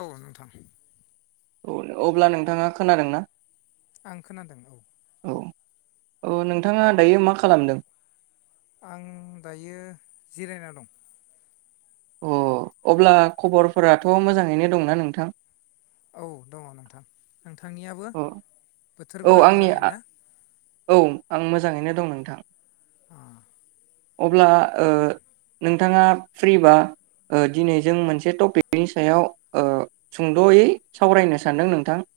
औ नोंथां। औ अब्ला नोंथाङा खोनादों ना? आं खोनादों औ औ नोंथाङा दायो मा खालामदों? आं दायो जिरायना दं। अ अब्ला खबरफोराथ मोजाङैनो दंना नोंथां? औ दङ नोंथां। नोंथांनियाबो अ औ बोथोरफोरा आंनि मोजाङै ना? औ आं मोजाङैनो दं नोंथां। अ अब्ला ओ नोंथाङा फ्रिबा ओ दिनै जों मोनसे टपिकनि सायाव ओ सुंद'यै सावरायनो सानदों नोंथां।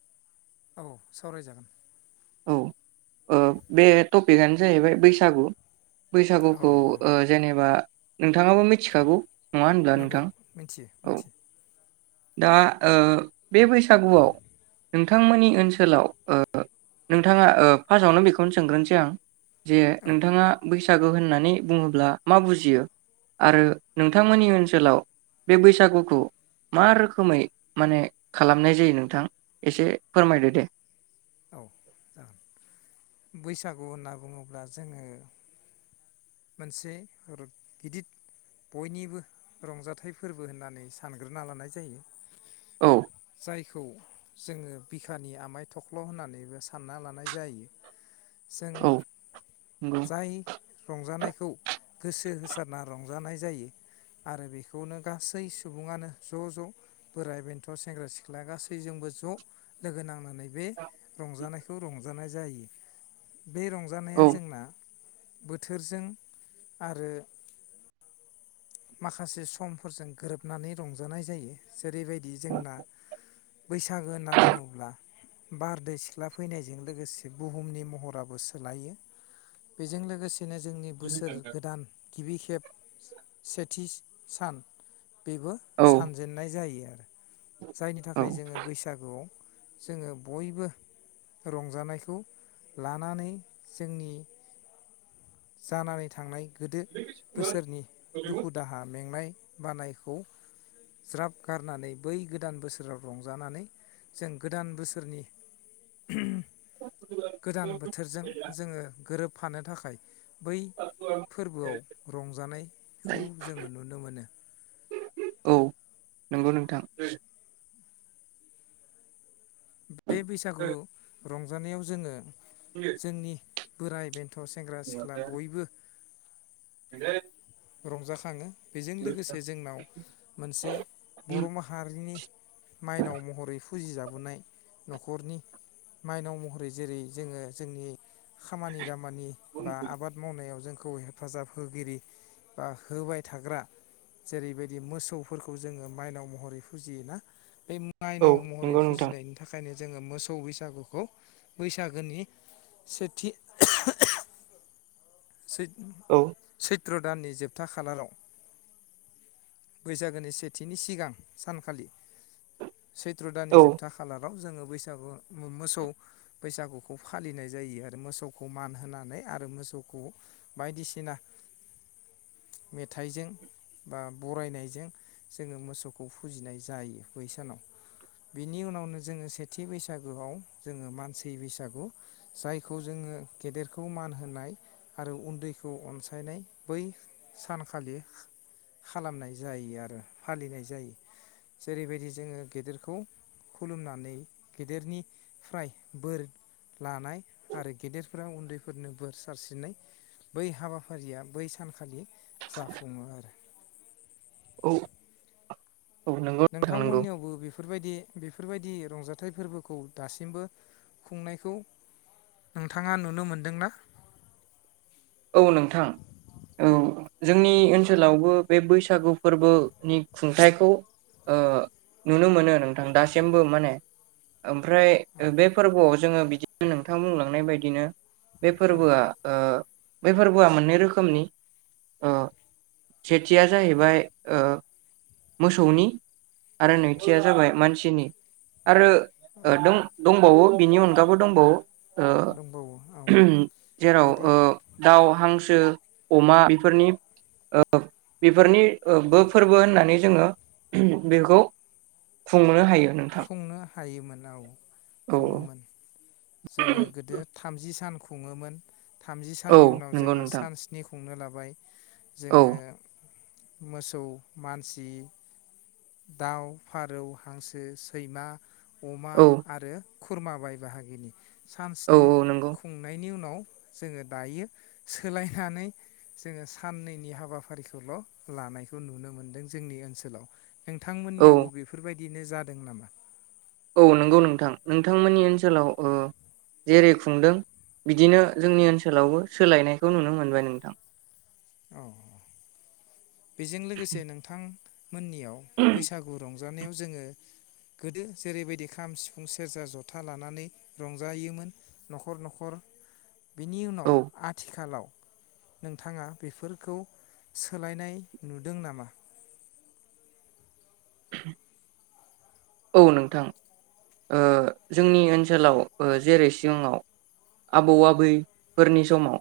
औ सावरायजागोन। औ ओ बे टपिकआनो जाहैबाय बैसागु औ बैसागुखौ औ ओ जेनेबा नों नोंथाङाबो मिथिखागौ नङा होनब्ला नंगौ नोंथां मिथियो औ मिथियो दा ओ बे बैसागुआव नोंथांमोननि ओनसोलाव ओ नोंथाङा ओ फासावनो बेखौनो सोंग्रोनोसै आं जे औ नोंथाङा बैसो बैसागु होननानै बुङोब्ला मा बुजियो आरो नोंथांमोननि ओनसोलाव बे बैसागुखौ मा रोखोमै माने खालामनाय जायो नोंथां एसे फोरमायदो दे। औ जागोन। बैसागु होनना बुङोब्ला जोङो मोनसे रद गिदिर बयनिबो रंजाथाइ फोरबो होननानै सानग्रोना लानाय जायो। औ जायखौ जोङो बिखानि आमाय थख्ल' होननानैबो सानना लानाय जायो जों औ नंगौ जाय हानायखौ गोसो होसारना रंजानाय जायो आरो बेखौनो गासै सुबुङानो ज' ज' बोराय बेन्थ सेंग्रा सिख्ला गासैजोंबो ज' लोगो नांनानै बे रंजानायखौ रंजानाय जायो बे रंजानाया औ जोंना बोथोरजों आरो माखासे समफोरजों गोरोबनानै रंजानाय जायो जेरैबायदि जोंना बैसागो होनना बुङोब्ला बारदै सिख्ला फैनायजों लोगोसे बुहुमनि महराबो सोलायो बेजों लोगोसे बिदिनो जोंनि बोसोर गोदान गिबि खेफ सेथि सान बेबो औ सानजेननाय जायो आरो जायनि औ थाखाय जोङो बैसागुआव जोङो बयबो रंजानायखौ लानानै जोंनि जानानै थांनाय गोदो बोसोरनि दुखु दाहा मेंनाय बानायखौ ज्राब गारनानै बै गोदान बोसोराव रंजानानै जों गोदान बोसोरनि गोदान बोथोरजों जोङो गोरोबफानो थाखाय बै फोरबोआव रंजानायखौ जोङो नुनो मोनो औ नंगौ नोंथां बे बैसागु रंजानायाव जोङो जोंनि बोराइ बेन्थ सेंग्रा सिख्ला बयबो रंजाखाङो बेजों लोगोसे जोंनाव मोनसे बर' माहारिनि माइनाव महरै फुजिजाबोनाय नखरनि माइनाव महरै जेरै जोङो जोंनि खामानि दामानि बा आबाद मावनायाव जोंखौ हेफाजाब होगिरि बा होबाय थाग्रा जेरैबायदि मोसौफोरखौ जोङो माइनाव महरै फुजियोना बे औ माइनाव महरै नंगौ नोंथां फुजिनायनि थाखायनो जोङो मोसौ बैसागुखौ बैसागोनि सेथि सै औ सैत्र दाननि जोबथा खालाराव बैसागोनि सेथिनि सिगां सानखालि सैत्र दानानि औ जोबथा खालार जोङो बैसागु मोसौ बैसागुखौ फालिनाय जायो आरो मोसौखौ मान होनानै आरो मोसौ बायदिसिना मेथाइजों बा बरायनायजों जोङो मोसौखौ फुजिनाय जायो बै सानाव बिनि उनावनो जोङो सेथि बैसागुआव जोङो मानसि बैसागु जायखौ जोङो गेदेरखौ मान होनाय आरो उन्दैखौ अनसायनाय बै सानखालि खालामनाय जायो आरो फालिनाय जायो जेरैबायदि जोङो गेदेरखौ खुलुमनानै गेदेरनिफ्राय बोर लानाय आरो गेदेरफोरा उन्दैफोरनो बोर सारसिरिनाय बै हाबाफारिया बै सानखालि जाफुंङो आरो औ औ नंगौ नोंथां नंगौ नोंथांमोननियावबो बे फोरबायदि बेफोरबायदि रंजाथाइ फोरबोखौ दासिमबो खुंनायखौ नोंथाङा नुनो मोनदोंना? औ नोंथां औ जोंनि ओनसोलावबो बे बैसागु फोरबोनि खुंथखौ नुनो मोनो नोंथां दासिमबो माने ओमफ्राय औ बे फोरबोआव जोङो बिदिनो नोंथां बुंलांनाय बायदिनो बे औ फोरबोआ बै फोरबोआ मोननै रोखोमनि ओ सेथिया जाहैबाय ओ मोसौनि आरो नैथिया जाबाय मानसिनि आरो ओ औ दं दं दंबावो बिनि अनगाबो दंबावो दंबावो औ ओ जेराव गोदो ओ दाउ हांसो अमा बेफोरनि-बेफोरनि फोरबो होननानै जोंङो बेखौ खुंनो हायो। नोंथां खुंनो हायोमोन औ औ खुंङोमोन जोंङो गोदो थामजि सान खुंङोमोन। थामजि औ साननि उनाव नंगौ जोंङो नोंथां सान स्नि खुंनो लाब बाय औ जोंङो मोसौ मानसि दाउ फारौ हांसो सैमा अमा औ आरो खुरमा बाय बाहागिनि सान औ स्नि नंगौ खुंनायनि उनाव जोंङो दायो सोलायनानै जोंङो साननैनि हाबाफारिखौल लानायखौ नुनो मोनदों जोंनि ओनसोलाव। औ नोंथांमोननियावबो बेफोरबाय बिदिनो जादों नामा औ नंगौ नोंथां नोंथांमोननि ओनसोलाव ओ जेरै खुंदों बिदिनो जोंनि ओनसोलावबो सोलायनायखौ नुनो मोनबाय नोंथां। अ बेजों लोगोसे नोंथां मोननियाव बैसागु रं जानायाव जोंङो गोदो जेरैबायदि खाम सिफुं सेरजा जथा लानानै रंजायोमोन न'खर-न'खर बिनि उनाव औ आथिखालाव नोंथांङा बेफोरखौ सोलायनाय नुदों नामा। [unintelligible] औ नोंथां ओ जोंनि ओनसोलाव जेरै सिगांङाव आबौ आबैफोरनि समाव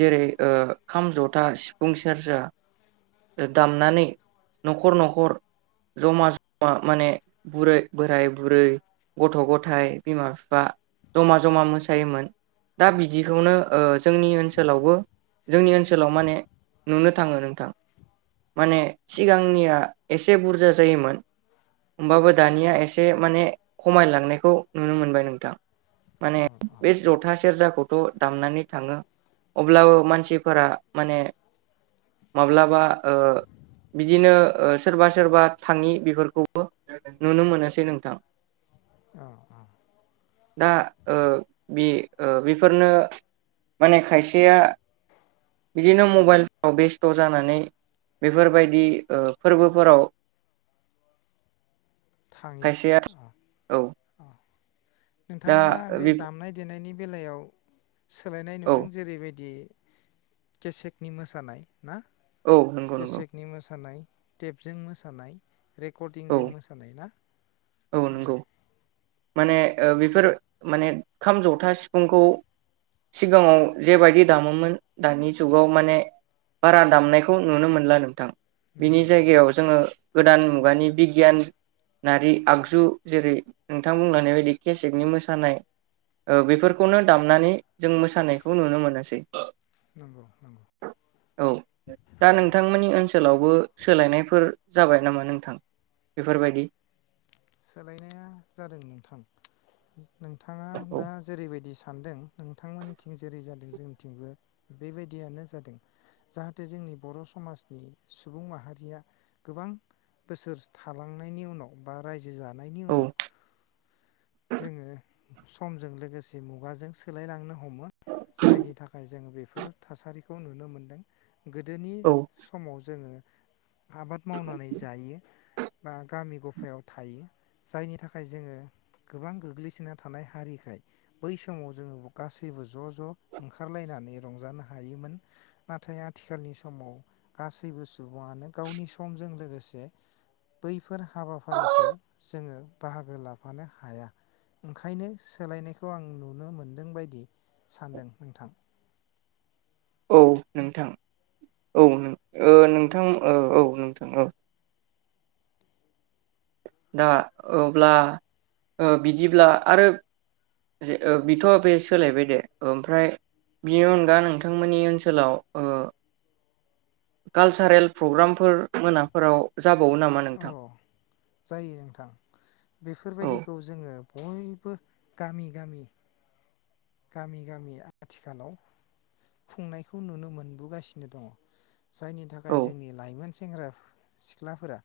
जेरै खाम जथा सिफुं सेरजा दामनानै न'खर-न'खर जमा-जमा माने बुरै बोराय बुरै गथ' गथाय बिमा बिफा जमा-जमा मोसायोमोन दा बिदिखौनो जोंनि ओनसोलावबो जोंनि ओनसोलाव माने नुनो थांङो नोंथां माने सिगांनिया एसे बुरजा जायोमोन। होमबाबो दानिया एसे माने खमायलांनायखौ नुनो मोनबाय नोंथां माने बे जथा सेरजाखौ दामनानै थाङो अब्लाबो मानसिफोरा माने माब्लाबा बिदिनो सोरबा-सोरबा थांङि बेफोरखौ नुनो मोनासै नोंथां अ दा ओ बे ओ बेफोरनो माने खायसेया बिदिनो मबायलफ्राव बेस्थ जानानै बेफोरबायदि फोरबोफोराव थांङि खायसेया औ नोंथाङा बे दामनाय देनायनि बेलायाव सोलायनाय औ नुदों जेरैबायदि केसेकनि मोसानाय ना औ नंगौ नंगौ केसेकनि मोसानाय टेपजों मोसानाय औ रेकर्डिंजों मोसा [unintelligible] औ नंगौ माने बेफोर माने ओं खाम जथा सिफुंखौ सिगाङाव जेबायदि दामोमोन दानि जुगाव माने बारा दामनायखौ नुनो मोनला नोंथां। बिनि नंगौ नंगौ जायगायाव जोङो गोदान मुगानि बिगियानारि आगजु जेरै नोंथां बुंनानै बायदि केसेकनि मोसानाय बेफोरखौनो दामनानै जों मोसानायखौ नुनो मोनासै नंगौ नंगौ औ दा नोंथांमोननि ओनसोलावबो सोलायनायफोर जाबाय नामा नोंथां बेफोरबायदि सोलायनाया जादों नोंथां नोंथाङा औ दा जेरैबायदि सों सानदों नोंथांमोननिथिं जेरै जादों जोंनिथिंबो बेबायदियानो जादों जाहाथे जोंनि बर समाजनि सुबुं माहारिया गोबां बोसोर थालांनायनि उनाव बा रायजो जा नायनि औ उनाव जोङो समजों लोगोसे मुगाजों सोलायलांनो ह हमो जायनि थाखाय जोङो बे फोर थासारिखौ नुनो मोनदों। गोदोनि औ समाव जोङो आबाद मावनानै जायो। बा गामि गफायाव थायो जायनि थाखाय जोङो गोबां गोग्लैसोना थानाय हारिखाय बै समाव जोङो गासैबो ज' ज' ओंखारलायनानै रंजानो हायोमोन नाथाय आथिखालनि समाव गासैबो सुबुङानो गावनि समजों लोगोसे बैफोर हाबाफारि खौ जोङो बाहागो लाफानो हाया ओंखायनो सोलायनायखौ आं नुनो मोनदों बायदि सानदों नोंथां औ नोंथां औ नों ओ नोंथां ओ औ नोंथां औ दा अब्ला ओ बिदिब्ला आरो ओ बेथ बे सोलायबाय दे ओमफ्राय बिनि अनगा नोंथांमोननि ओनसोलाव ओ कालसारेल प्रग्रामफोर मोनाफोराव जाबावो नामा अ नोंथां? जायो नोंथां औ बेफोरबायदिखौ जोङो बयबो गामि गामि गामि गामि आथिखालाव खुंनायखौ नुनो मोनबोगासिनो दङ जायनि थाखाय औ जोंनि लाइमोन सेंग्रा सिख्लाफोरा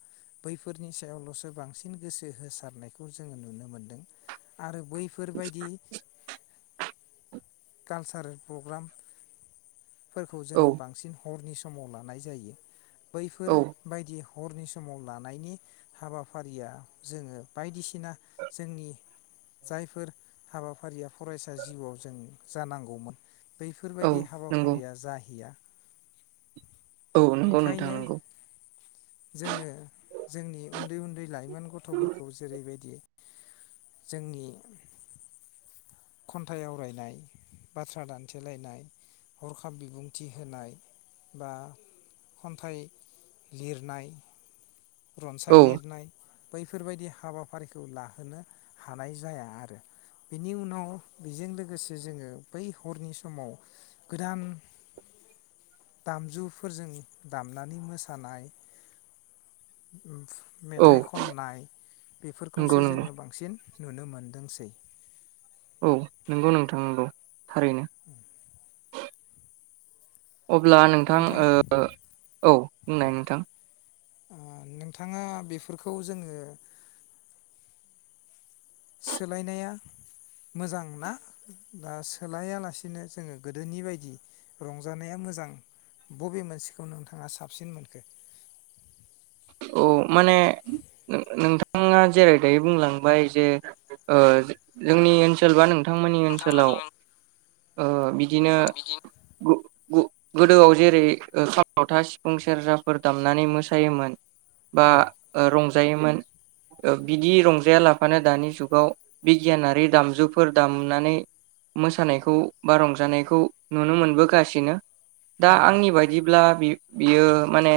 बैफोरनि सायावलसो बांसिन गोसो होसारनायखौ जोङो नुनो मोनदों आरो बैफोर बायदि कालचारेल प्रग्राम फोरखौ औ जोङो बांसिन हरनि स समाव नानाय जायो। बैफोर औ बायदि हरनि समाव लानायनि हाबाफारिया जोङो बायदिसिना जोंनि जायफोर हाबाफारिया फरायसा जिउआव जों जानांगौमोन औ बैफोरबायदि नंगौ हाबाफारिया जाहैया औ नंगौ नोंथां ओंखायनो नंगौ जोङो जोंनि उन्दै उन्दै लाइमोन गथफोरखौ जेरैबायदि जोंनि खन्थाइ आवरायनाय बाथ्रा दानथेलायनाय हरखाब बिबुंथि होनाय बा खन्थाइ लिरनाय औ रनसाय लिरनाय बैफोरबायदि हाबाफारिखौ लाहोनो हानाय जाया आरो बेनि उनाव बेजों लोगोसे जोङो बै हरनि समाव गोदान दामजुफोरजों दामनानै मोसानाय औ मेथाइ खननाय नंगौ बेफोरखौसो नंगौ जोङो बांसिन नुनो मोनदोंसै औ नोंगौ नोंथां नंगौ। थारैनो। अब्ला नोंथां ओ औ बुंनाय नोंथां। ओ नोंथाङा, बेफोरखौ जोङो सोलायनाया मोजांना आ सोलायालासिनो जोङो गोदोनि बायदि रंजानाया मोजां बबे मोनसेखौ नोंथाङा साबसिन मोनखो? औ माने नोंथाङा जेरै दायो बुंलांबाय जे ओ जोंनि ओनसोलबा नों थांमोननि ओनसोलाव नोंथांमोननि ओ बि बिदिनो ओनसोलाव बिदि गु-गु दि गोदोआव जेरै ओ खामावथा सिफुं सेरजाफोर दामनानै मोसायोमोन। बा औ रं जायोमोन बिदि रंजाया लाफानो दानि जुगाव बिगियानारि दामजुफोर दामनानै मोसानायखौ बा रंजानायखौ नुनो मोनबोगासिनो। दा नंगौ आंनि बायदिब्ला बि बियो माने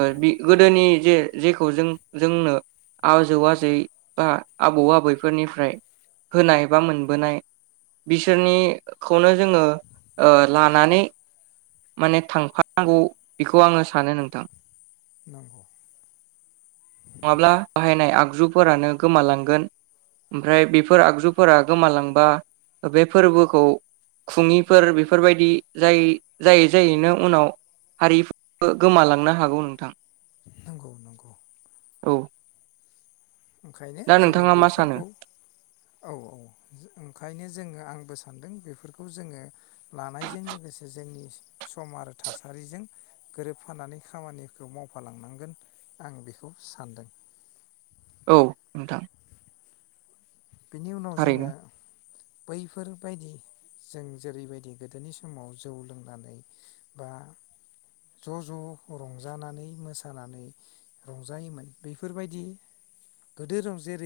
ओ बि गोदोनि जे जेखौ जों जोंनो आजौ आजै बा आबौ आबैफोरनिफ्राय होनाय बा मोनबोनाय बिसोरनिखौनो जोङो ओ लानानै माने थांफानांगौ बेखौ आङो सानो नोंथां। नंगौ। नङाब्ला बाहायनाय आगजुफोरानो गोमालांगोन ओमफ्राय बेफोर आगजुफोरा गोमालांबा बे फोरबोखौ खुङिफोर बेफोरबायदि जाय जायै जायैनो उनाव हारिफो गोमालांनो हागौ नोंथां। नंगौ नंगौ। औ। ओंखायनो दा जोङो नोंथाङा मा सानो बेफोरखौ औ औ ओंखायनो जोङो आंबो सानदों बेफोरखौ जोङो लानायजों लोगोसे जोंनि सम आरो थासारिजों गोरोबफानानै खामानिखौ मावफालांनांगोन आं बेखौ सानदों। औ नोंथां। बेनि उनाव थारैनो जोङो बैफोरबायदि जों जेरैबायदि गोदोनि समाव जौ लोंनानै बा ज ज रंजानानै मोसानानै रंजायोमोन बैफोरबायदि गोदोर, जेरै